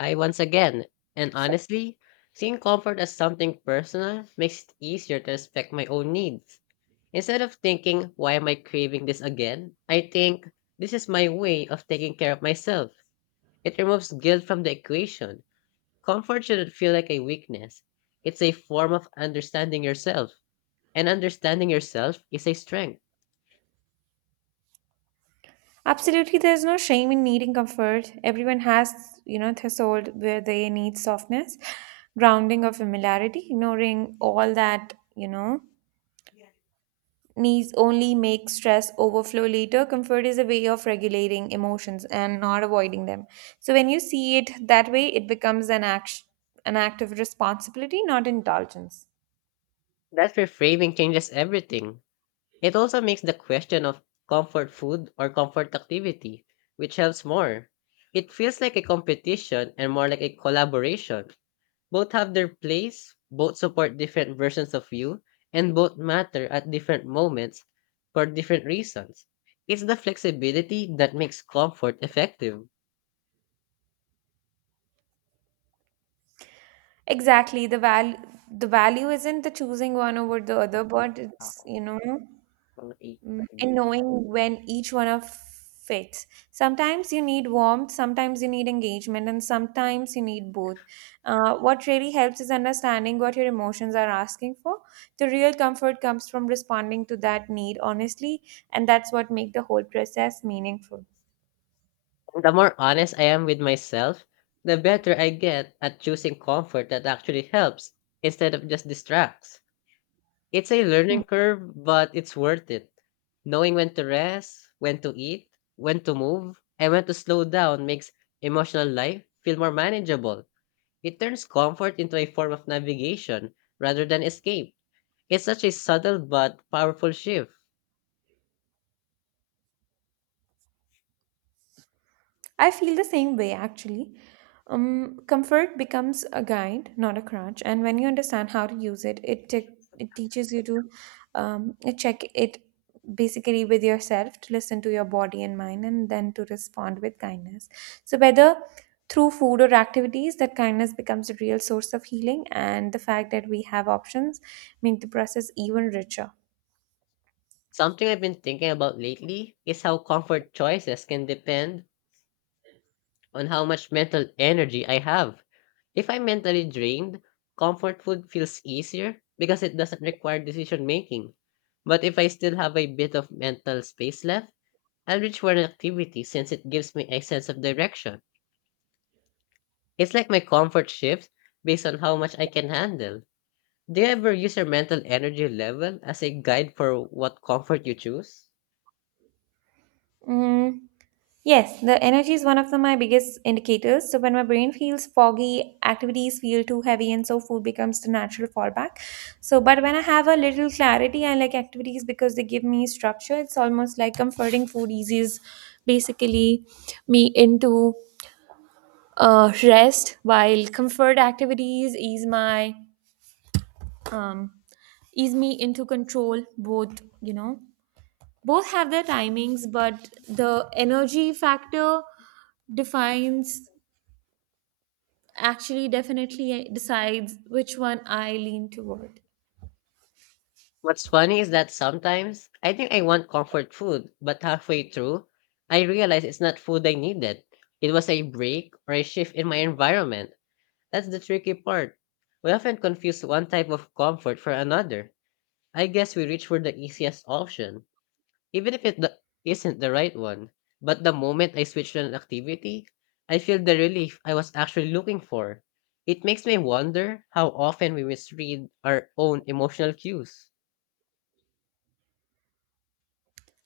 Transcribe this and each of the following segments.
I once again, and honestly, seeing comfort as something personal makes it easier to respect my own needs. Instead of thinking, why am I craving this again? I think, this is my way of taking care of myself. It removes guilt from the equation. Comfort shouldn't feel like a weakness. It's a form of understanding yourself. And understanding yourself is a strength. Absolutely, there's no shame in needing comfort. Everyone has, threshold where they need softness, grounding or familiarity. Ignoring all that, needs only make stress overflow later. Comfort is a way of regulating emotions and not avoiding them. So when you see it that way, it becomes an act of responsibility, not indulgence. That reframing changes everything. It also makes the question of comfort food or comfort activity, which helps more. It feels like a competition and more like a collaboration. Both have their place, both support different versions of you, and both matter at different moments for different reasons. It's the flexibility that makes comfort effective. Exactly. The value isn't the choosing one over the other, but it's, Ako, you know, mga eight pa mm, rin. and knowing when each one of fits. Sometimes you need warmth, sometimes you need engagement, and sometimes you need both. What really helps is understanding what your emotions are asking for. The real comfort comes from responding to that need honestly, and that's what makes the whole process meaningful. The more honest I am with myself, the better I get at choosing comfort that actually helps instead of just distracts. It's a learning curve, but it's worth it. Knowing when to rest, when to eat, when to move, and when to slow down makes emotional life feel more manageable. It turns comfort into a form of navigation rather than escape. It's such a subtle but powerful shift. I feel the same way actually. Comfort becomes a guide, not a crutch. And when you understand how to use it, it teaches you to check it basically with yourself, to listen to your body and mind, and then to respond with kindness. So whether through food or activities, that kindness becomes a real source of healing, and the fact that we have options make the process even richer. Something I've been thinking about lately is how comfort choices can depend on how much mental energy I have. If I'm mentally drained, comfort food feels easier because it doesn't require decision making. But if I still have a bit of mental space left, I'll reach for an activity since it gives me a sense of direction. It's like my comfort shifts based on how much I can handle. Do you ever use your mental energy level as a guide for what comfort you choose? Mm, yes, the energy is one of my biggest indicators. So when my brain feels foggy, activities feel too heavy, and so food becomes the natural fallback. But when I have a little clarity, I like activities because they give me structure. It's almost like comforting food eases basically me into rest, while comfort activities ease my um, ease me into control. Both, both have their timings, but the energy factor defines actually definitely decides which one I lean toward. What's funny is that sometimes I think I want comfort food, but halfway through, I realize it's not food I needed. It was a break or a shift in my environment. That's the tricky part. We often confuse one type of comfort for another. I guess we reach for the easiest option, even if it isn't the right one. But the moment I switch to an activity, I feel the relief I was actually looking for. It makes me wonder how often we misread our own emotional cues.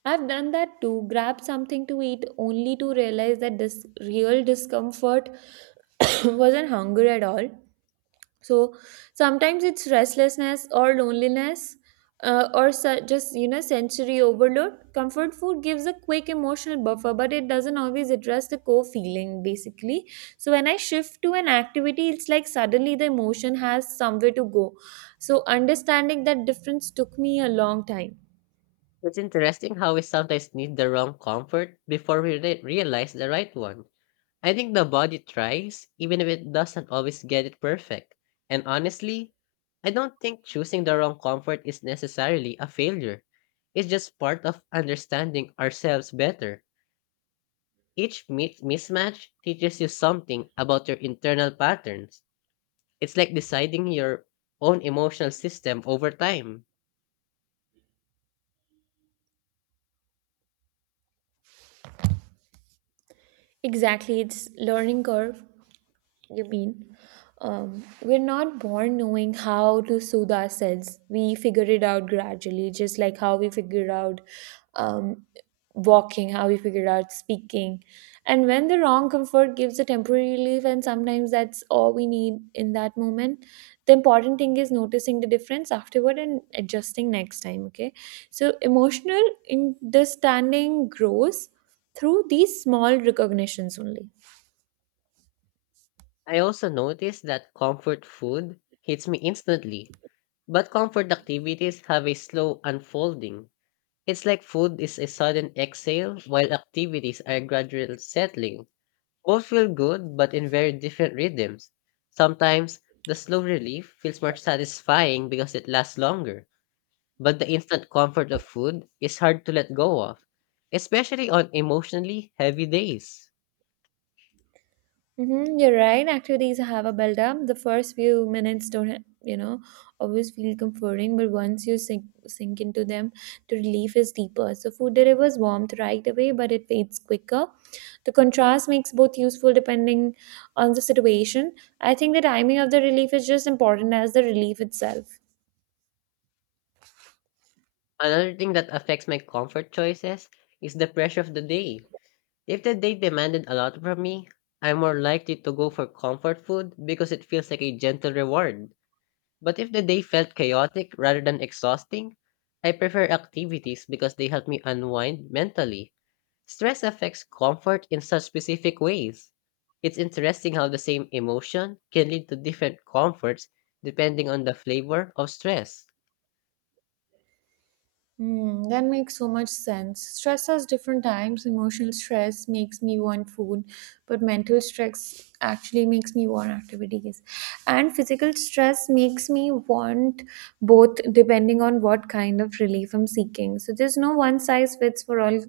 I've done that too, grabbed something to eat only to realize that this real discomfort wasn't hunger at all. So sometimes it's restlessness or loneliness, or just sensory overload. Comfort food gives a quick emotional buffer, but it doesn't always address the core feeling basically. So when I shift to an activity, it's like suddenly the emotion has somewhere to go. So understanding that difference took me a long time. It's interesting how we sometimes need the wrong comfort before we realize the right one. I think the body tries, even if it doesn't always get it perfect. And honestly, I don't think choosing the wrong comfort is necessarily a failure. It's just part of understanding ourselves better. Each mismatch teaches you something about your internal patterns. It's like deciding your own emotional system over time. Exactly, it's learning curve. You mean we're not born knowing how to soothe ourselves. We figure it out gradually, just like how we figured out um, walking, how we figured out speaking. And when the wrong comfort gives a temporary relief, and sometimes that's all we need in that moment, the important thing is noticing the difference afterward and adjusting next time. Okay. So emotional understanding grows through these small recognitions only. I also noticed that comfort food hits me instantly. But comfort activities have a slow unfolding. It's like food is a sudden exhale while activities are gradual settling. Both feel good but in very different rhythms. Sometimes the slow relief feels more satisfying because it lasts longer, but the instant comfort of food is hard to let go of, especially on emotionally heavy days. Mm-hmm, you're right. Activities have a build up. The first few minutes don't, you know, always feel comforting, but once you sink into them, the relief is deeper. So, food delivers warmth right away, but it fades quicker. The contrast makes both useful depending on the situation. I think the timing of the relief is just important as the relief itself. Another thing that affects my comfort choices is the pressure of the day. If the date demanded a lot from me, I'm more likely to go for comfort food because it feels like a gentle reward. But if the day felt chaotic rather than exhausting, I prefer activities because they help me unwind mentally. Stress affects comfort in such specific ways. It's interesting how the same emotion can lead to different comforts depending on the flavor of stress. That makes so much sense. Stress has different times. Emotional stress makes me want food, but mental stress actually makes me want activities. And physical stress makes me want both depending on what kind of relief I'm seeking. So there's no one size fits for all,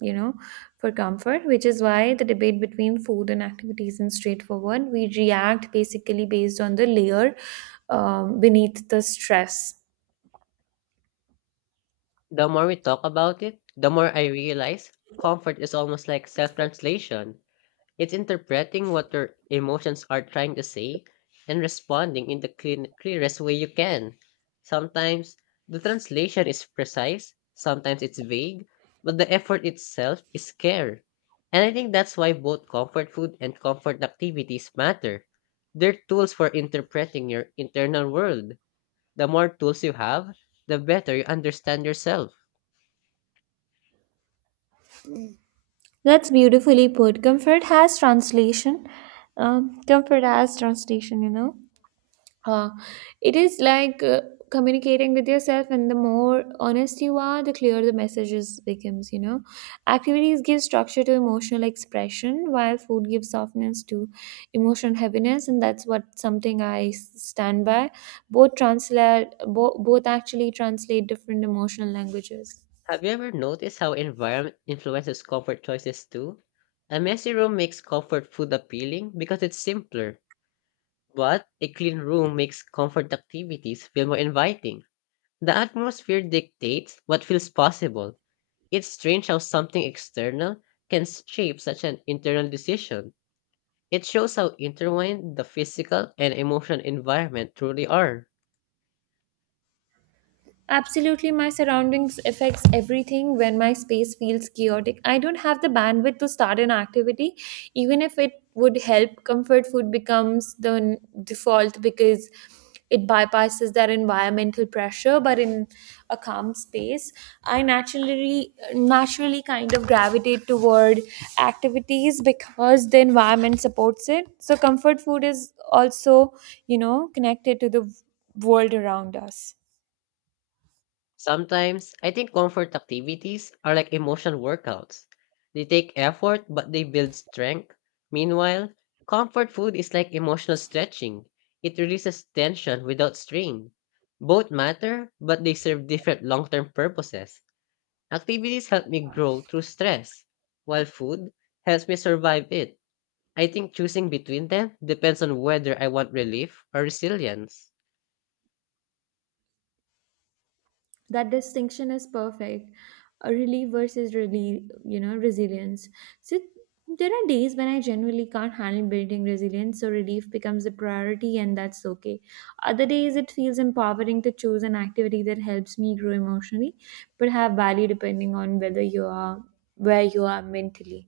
you know, for comfort, which is why the debate between food and activities isn't straightforward. We react basically based on the layer beneath the stress. The more we talk about it, the more I realize comfort is almost like self translation. It's interpreting what your emotions are trying to say and responding in the clean, clearest way you can. Sometimes the translation is precise, sometimes it's vague, but the effort itself is care. And I think that's why both comfort food and comfort activities matter. They're tools for interpreting your internal world. The more tools you have, the better you understand yourself. That's beautifully put. Comfort has translation. Comfort has translation, you know. Uh, it is like communicating with yourself, and the more honest you are, the clearer the messages becomes, you know. Activities give structure to emotional expression, while food gives softness to emotional heaviness, and that's what something I s- stand by. Both translate, both actually translate different emotional languages. Have you ever noticed how environment influences comfort choices too? A messy room makes comfort food appealing because it's simpler, but a clean room makes comfort activities feel more inviting. The atmosphere dictates what feels possible. It's strange how something external can shape such an internal decision. It shows how intertwined the physical and emotional environment truly are. Absolutely, my surroundings affects everything when my space feels chaotic. I don't have the bandwidth to start an activity, even if it would help. Comfort food becomes the default because it bypasses that environmental pressure. But in a calm space, I naturally kind of gravitate toward activities because the environment supports it. So, comfort food is also, connected to the world around us. Sometimes, I think comfort activities are like emotional workouts. They take effort, but they build strength. Meanwhile, comfort food is like emotional stretching. It releases tension without strain. Both matter, but they serve different long term purposes. Activities help me grow through stress, while food helps me survive it. I think choosing between them depends on whether I want relief or resilience. That distinction is perfect. A relief versus really, resilience. So there are days when I genuinely can't handle building resilience, so relief becomes the priority and that's okay. Other days it feels empowering to choose an activity that helps me grow emotionally, but have value depending on whether you are where you are mentally.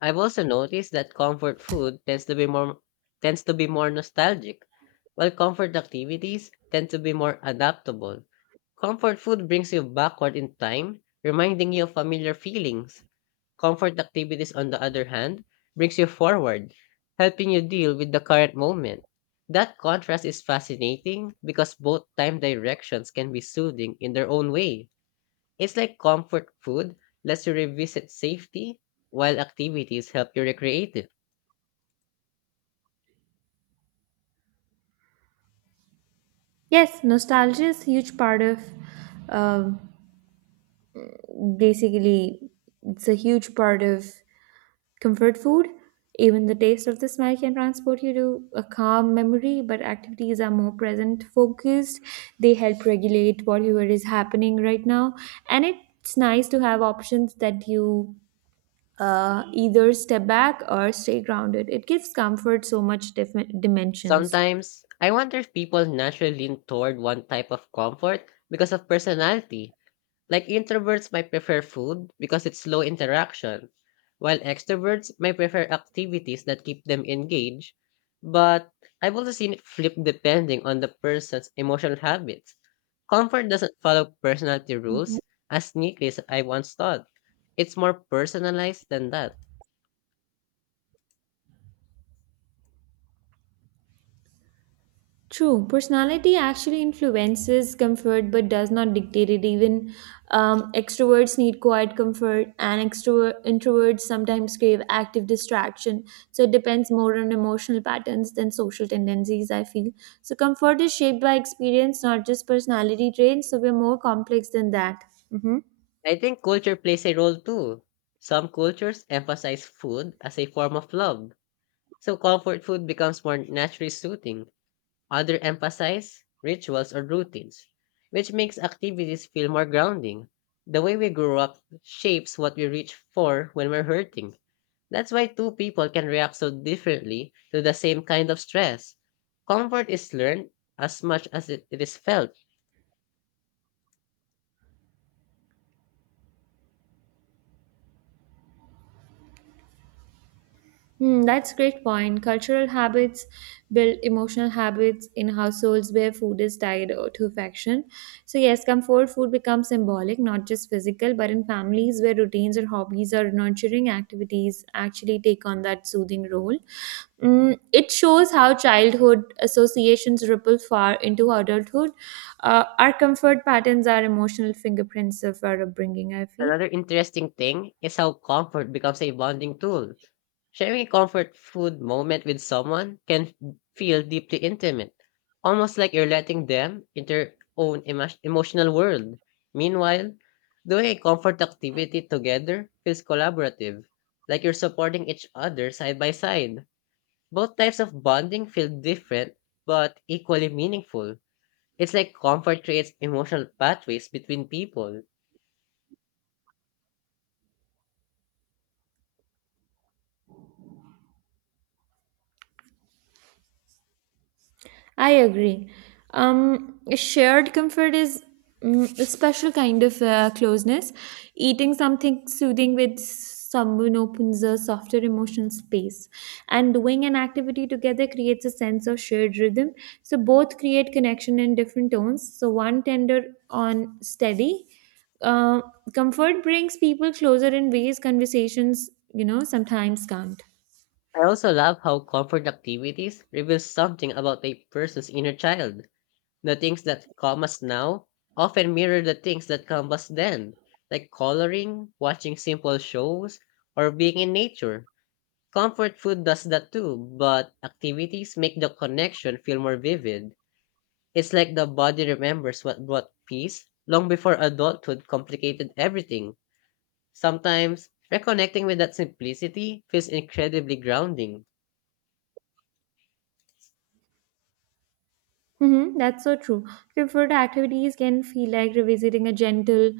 I've also noticed that comfort food tends to be more nostalgic, while comfort activities tend to be more adaptable. Comfort food brings you backward in time, reminding you of familiar feelings. Comfort activities, on the other hand, brings you forward, helping you deal with the current moment. That contrast is fascinating because both time directions can be soothing in their own way. It's like comfort food lets you revisit safety, while activities help you recreate it. Yes, nostalgia is a huge part of um basically it's a huge part of comfort food, even the taste of the smell can transport you to a calm memory, but activities are more present focused. They help regulate whatever is happening right now. And it's nice to have options that you either step back or stay grounded. It gives comfort so much different dimensions. Sometimes, I wonder if people naturally lean toward one type of comfort because of personality. Like introverts might prefer food because it's low interaction, while extroverts might prefer activities that keep them engaged. But I've also seen it flip depending on the person's emotional habits. Comfort doesn't follow personality Mhm. rules as neatly as I once thought. It's more personalized than that. True, personality actually influences comfort but does not dictate it. Even extroverts need quiet comfort, and extrovert introverts sometimes crave active distraction. So it depends more on emotional patterns than social tendencies, I feel. So comfort is shaped by experience, not just personality traits. So we're more complex than that. Mhm. I think culture plays a role too. Some cultures emphasize food as a form of love, so comfort food becomes more naturally soothing. Others emphasize rituals or routines, which makes activities feel more grounding. The way we grow up shapes what we reach for when we're hurting. That's why two people can react so differently to the same kind of stress. Comfort is learned as much as it is felt. Hmm, that's a great point. Cultural habits build emotional habits in households where food is tied to affection. So, yes, comfort food becomes symbolic, not just physical, but in families where routines or hobbies or nurturing activities actually take on that soothing role. It shows how childhood associations ripple far into adulthood. Our comfort patterns are emotional fingerprints of our upbringing, I feel. Another interesting thing is how comfort becomes a bonding tool. Sharing a comfort food moment with someone can feel deeply intimate, almost like you're letting them into your own emotional world. Meanwhile, doing a comfort activity together feels collaborative, like you're supporting each other side by side. Both types of bonding feel different but equally meaningful. It's like comfort creates emotional pathways between people. I agree. Shared comfort is a special kind of closeness. Eating something soothing with someone opens a softer emotional space, and doing an activity together creates a sense of shared rhythm. So both create connection in different tones. So one tender on steady. Uh, Comfort brings people closer in ways conversations, sometimes can't. I also love how comfort activities reveal something about a person's inner child. The things that calm us now often mirror the things that calm us then, like coloring, watching simple shows, or being in nature. Comfort food does that too, but activities make the connection feel more vivid. It's like the body remembers what brought peace long before adulthood complicated everything. Sometimes, reconnecting with that simplicity feels incredibly grounding. Mm-hmm, that's so true. Comfort activities can feel like revisiting a gentle,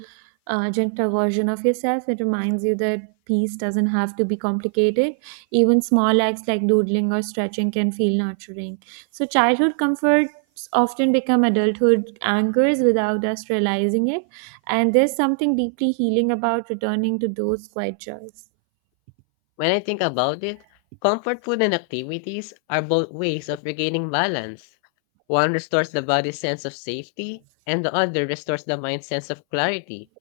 uh, gentler version of yourself. It reminds you that peace doesn't have to be complicated. Even small acts like doodling or stretching can feel nurturing. So, childhood comforts often become adulthood anchors without us realizing it. And there's something deeply healing about returning to those quiet joys. When I think about it, comfort food and activities are both ways of regaining balance. One restores the body's sense of safety, and the other restores the mind's sense of clarity.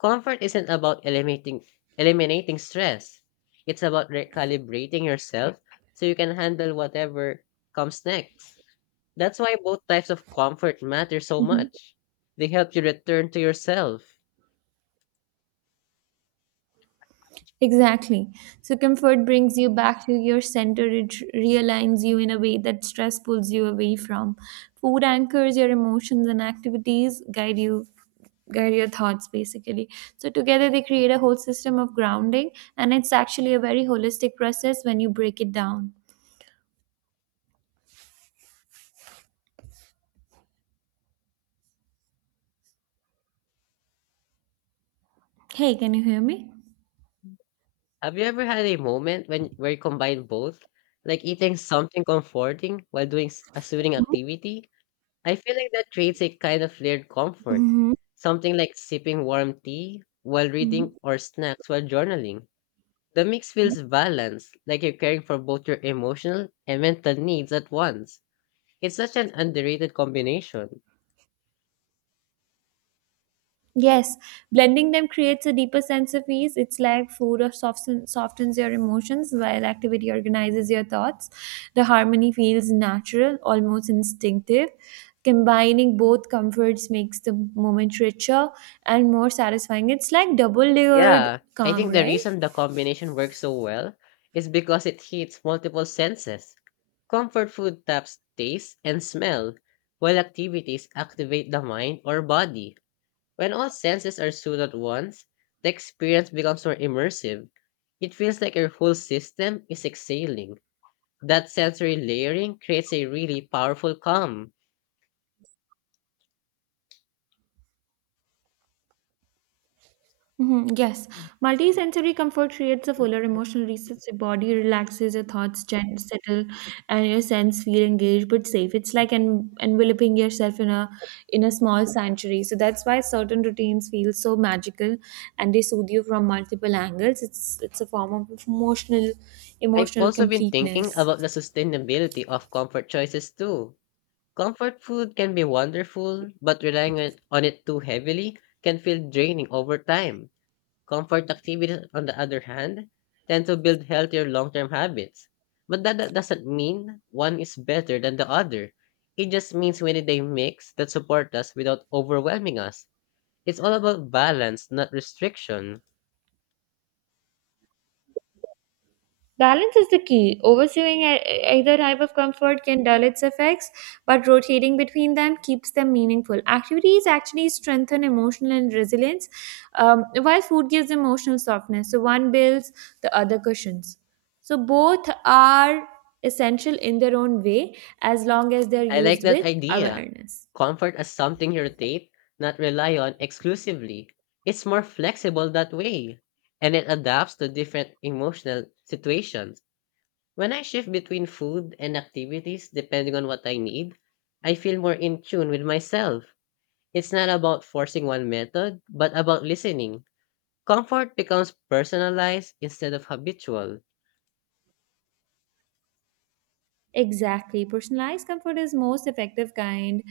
Comfort isn't about eliminating stress, it's about recalibrating yourself so you can handle whatever comes next. That's why both types of comfort matter so Mm-hmm. much. They help you return to yourself. Exactly. So comfort brings you back to your center. It r- realigns you in a way that stress pulls you away from. Food anchors your emotions and activities guide your thoughts basically. So together they create a whole system of grounding, and it's actually a very holistic process when you break it down. Hey, can you hear me? Have you ever had a moment when where you combine both, like eating something comforting while doing a soothing activity? I feel like that creates a kind of layered comfort, Mm-hmm. something like sipping warm tea while Mm-hmm. reading or snacks while journaling. The mix feels balanced, like you're caring for both your emotional and mental needs at once. It's such an underrated combination. Yes, blending them creates a deeper sense of ease. It's like food or softens your emotions while activity organizes your thoughts. The harmony feels natural, almost instinctive. Combining both comforts makes the moment richer and more satisfying. It's like double layered Yeah, I calm, think the right? reason the combination works so well is because it hits multiple senses. Comfort food taps taste and smell, while activities activate the mind or body. When all senses are soothed at once, the experience becomes more immersive. It feels like your whole system is exhaling. That sensory layering creates a really powerful calm. Mhm. Yes, multisensory comfort creates a fuller emotional reset. Your body relaxes, your thoughts settle, and your sense feel engaged but safe. It's like enveloping yourself in a small sanctuary. So that's why certain routines feel so magical, and they soothe you from multiple angles. It's a form of I've emotional also been thinking completeness. about the sustainability of comfort choices too. Comfort food can be wonderful, but relying on it too heavily can feel draining over time. Comfort activities, on the other hand, tend to build healthier long term habits. But that doesn't mean one is better than the other. It just means we need a mix that support us without overwhelming us. It's all about balance, not restriction. Balance is the key. Overseeing either type of comfort can dull its effects, but rotating between them keeps them meaningful. Activities actually strengthen emotional and resilience, while food gives emotional softness. So one builds, the other cushions. So both are essential in their own way as long as they're I like used that with idea. awareness. Comfort as something you rotate, not rely on exclusively. It's more flexible that way, and it adapts to different emotional situations. When I shift between food and activities depending on what I need, I feel more in tune with myself. It's not about forcing one method, but about listening. Comfort becomes personalized instead of habitual. Exactly. Personalized comfort is most effective kind.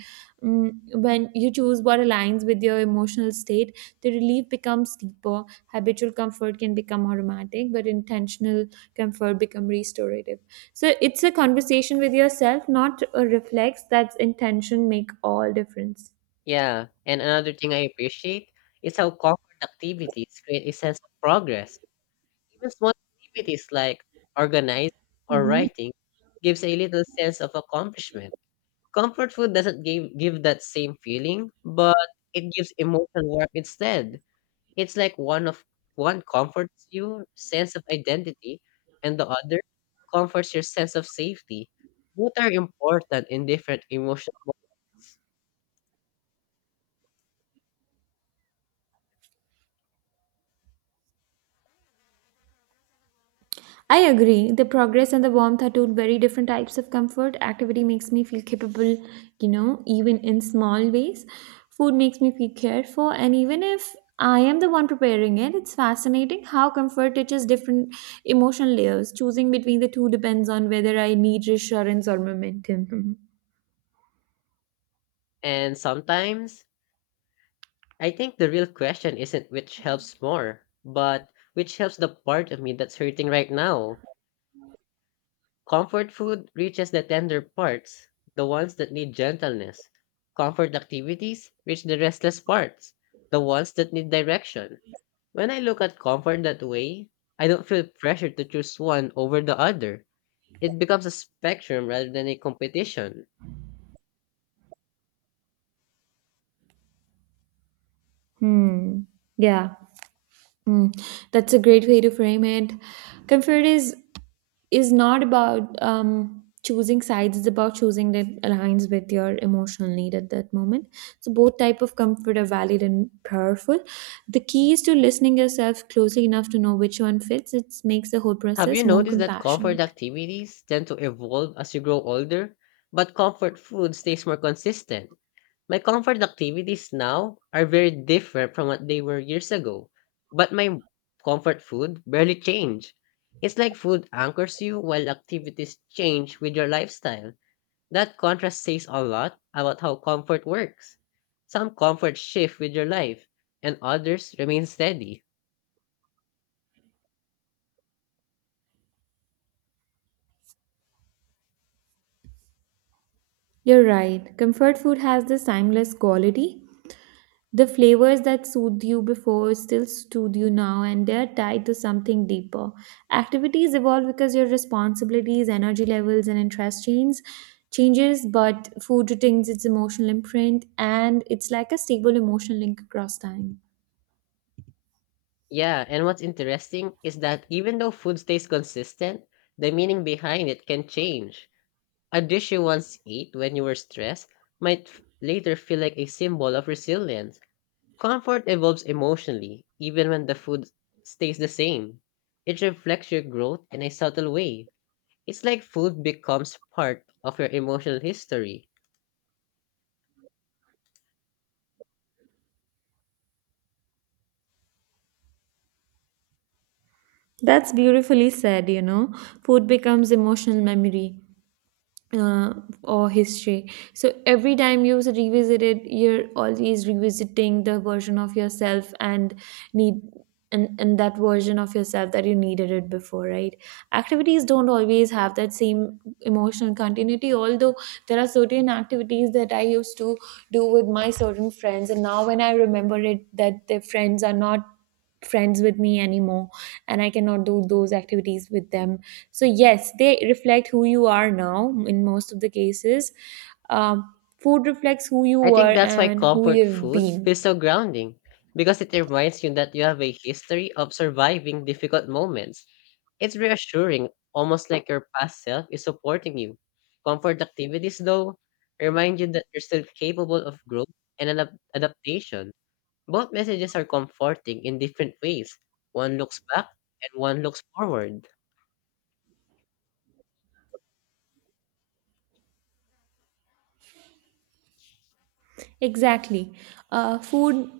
When you choose what aligns with your emotional state, the relief becomes deeper. Habitual comfort can become automatic, but intentional comfort become restorative. So it's a conversation with yourself, not a reflex. That's intention make all difference. Yeah, and another thing I appreciate is how comfort activities create a sense of progress. Even small activities like organizing or Mhm. writing gives a little sense of accomplishment. Comfort food doesn't give that same feeling, but it gives emotional warmth instead. It's like one comforts your sense of identity and the other comforts your sense of safety. Both are important in different emotions. I agree. The progress and the warmth are two very different types of comfort. Activity makes me feel capable, even in small ways. Food makes me feel cared for, and even if I am the one preparing it, it's fascinating how comfort touches different emotional layers. Choosing between the two depends on whether I need reassurance or momentum. And sometimes I think the real question isn't which helps more, but which helps the part of me that's hurting right now. Comfort food reaches the tender parts, the ones that need gentleness. Comfort activities reach the restless parts, the ones that need direction. When I look at comfort that way, I don't feel pressure to choose one over the other. It becomes a spectrum rather than a competition. Hmm. Yeah. Hmm. That's a great way to frame it. Comfort is not about choosing sides. It's about choosing that aligns with your emotional need at that moment, so both type of comfort are valid and powerful. The key is to listening yourself closely enough to know which one fits. It makes the whole Have you process more noticed that comfort compassionate. activities tend to evolve as you grow older, but comfort food stays more consistent? My comfort activities now are very different from what they were years ago, but my comfort food barely changed. It's like food anchors you while activities change with your lifestyle. That contrast says a lot about how comfort works. Some comfort shift with your life, and others remain steady. You're right, comfort food has this timeless quality. The flavors that soothed you before still soothe you now, and they're tied to something deeper. Activities evolve because your responsibilities, energy levels, and interest changes, but food retains its emotional imprint, and it's like a stable emotional link across time. Yeah, and what's interesting is that even though food stays consistent, the meaning behind it can change. A dish you once ate when you were stressed might later feel like a symbol of resilience. Comfort evolves emotionally, even when the food stays the same. It reflects your growth in a subtle way. It's like food becomes part of your emotional history. That's beautifully said, you know. Food becomes emotional memory. uh, or history. So every time you revisit it, you're always revisiting the version of yourself and need and, that version of yourself that you needed it before, right? Activities don't always have that same emotional continuity, although there are certain activities that I used to do with my certain friends, and now when I remember it, that the friends are not friends with me anymore and I cannot do those activities with them. So yes, they reflect who you are now in most of the cases. um, Food reflects who you I were think that's why and who comfort you've food been. feels so grounding, because it reminds you that you have a history of surviving difficult moments. It's reassuring, almost like your past self is supporting you. Comfort activities, though, remind you that you're still capable of growth and adaptation. Both messages are comforting in different ways. One looks back and one looks forward. Exactly. Food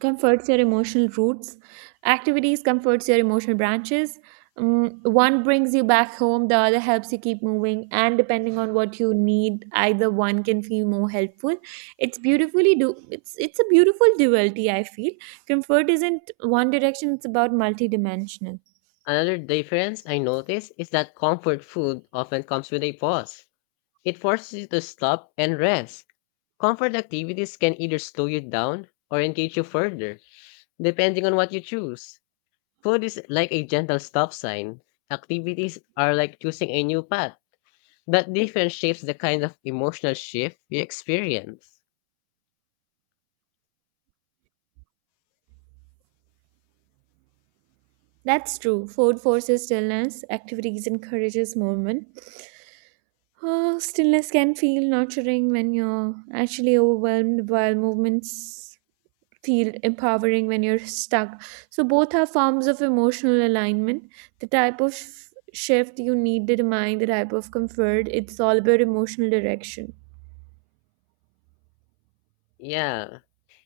comforts your emotional roots, activities comforts your emotional branches. One brings you back home, the other helps you keep moving, and depending on what you need, either one can feel more helpful. It's a beautiful duality, I feel. Comfort isn't one direction, it's about multidimensional. Another difference I notice is that comfort food often comes with a pause. It forces you to stop and rest. Comfort activities can either slow you down or engage you further, depending on what you choose. Food is like a gentle stop sign. Activities are like choosing a new path. That difference shapes the kind of emotional shift you experience. That's true. Food forces stillness, activities encourages movement. Oh, stillness can feel nurturing when you're actually overwhelmed, while movements feel empowering when you're stuck. So, both are forms of emotional alignment. The type of shift you need determine the type of comfort. It's all about emotional direction. Yeah,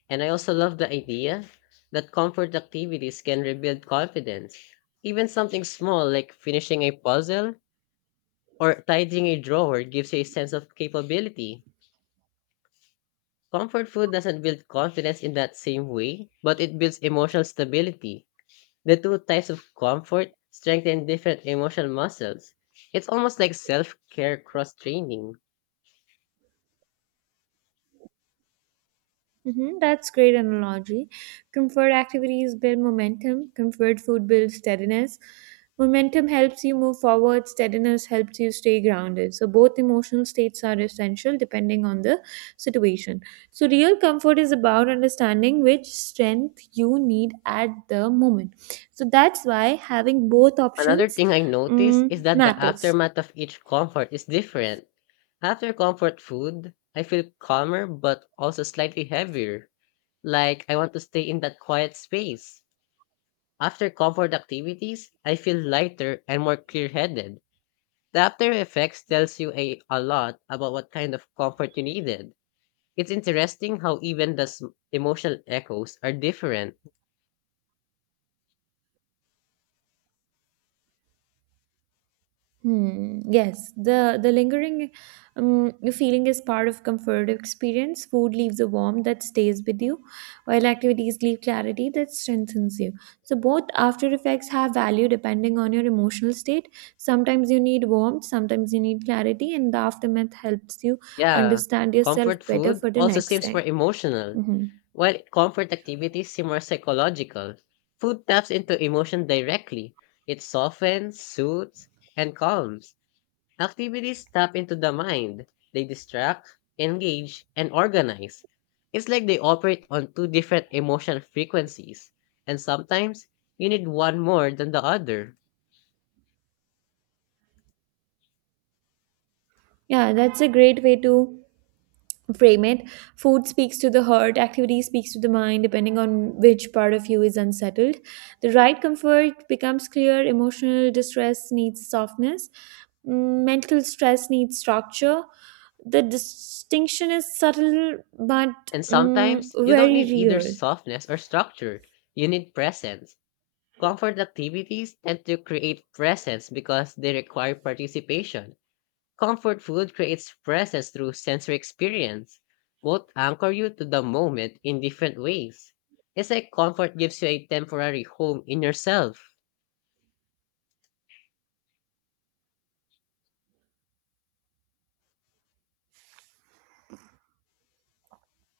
and I also love the idea that comfort activities can rebuild confidence. Even something small like finishing a puzzle or tidying a drawer gives you a sense of capability. Comfort food doesn't build confidence in that same way, but it builds emotional stability. The two types of comfort strengthen different emotional muscles. It's almost like self care cross training. Hmm, that's great analogy. Comfort activities build momentum. Comfort food builds steadiness. Momentum helps you move forward. Steadiness helps you stay grounded. So both emotional states are essential depending on the situation. So real comfort is about understanding which strength you need at the moment. So that's why having both Another options thing I noticed is that the matters. aftermath of each comfort is different. After comfort food, I feel calmer but also slightly heavier, like I want to stay in that quiet space. After comfort activities, I feel lighter and more clear headed. The after effects tells you a lot about what kind of comfort you needed. It's interesting how even the emotional echoes are different. Hmm. Yes, the lingering um, feeling is part of comfort experience. Food leaves a warmth that stays with you, while activities leave clarity that strengthens you. So both after effects have value depending on your emotional state. Sometimes you need warmth, sometimes you need clarity, and the aftermath helps you Yeah, understand yourself comfort better food for the also next seems more time. emotional, Hmm. while comfort activities seem more psychological. Food taps into emotion directly. It softens, soothes, and calms. Activities tap into the mind. They distract, engage, and organize. It's like they operate on two different emotional frequencies, and sometimes you need one more than the other. Yeah, that's a great way to frame it. Food speaks to the heart, activity speaks to the mind. Depending on which part of you is unsettled, the right comfort becomes clear. Emotional distress needs softness, mental stress needs structure. The distinction is subtle but And sometimes you don't very need either real. softness or structure. You need presence, comfort activities, tend to create presence because they require participation. Comfort food creates presence through sensory experience. Both anchor you to the moment in different ways. It's like comfort gives you a temporary home in yourself.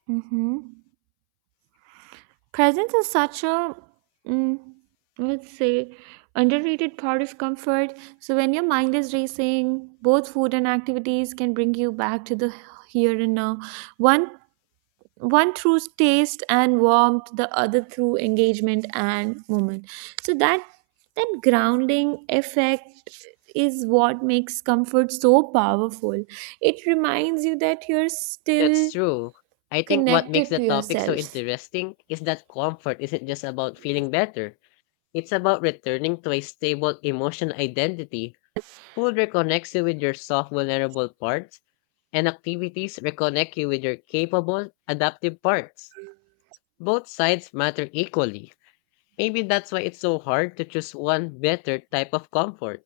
Hmm. Presence is such a, mm, let's say, underrated part of comfort. So when your mind is racing, both food and activities can bring you back to the here and now. One one through taste and warmth, the other through engagement and movement. So that grounding effect is what makes comfort so powerful. It reminds you that you're That's still true. I think what makes connected the to topic so yourself. interesting is that comfort isn't just about feeling better. It's about returning to a stable emotional identity. Food reconnects you with your soft, vulnerable parts, and activities reconnect you with your capable, adaptive parts. Both sides matter equally. Maybe that's why it's so hard to choose one better type of comfort.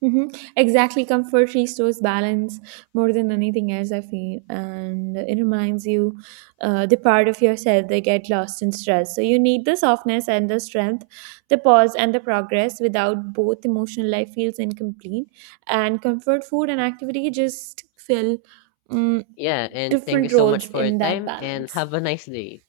Hmm. Exactly. Comfort restores balance more than anything else, I feel. And it reminds you the part of yourself that get lost in stress. So you need the softness and the strength, the pause and the progress. Without both, emotional life feels incomplete. And comfort food and activity just fill um, Yeah, and thank you different so much roles for your in that time and balance. have a nice day.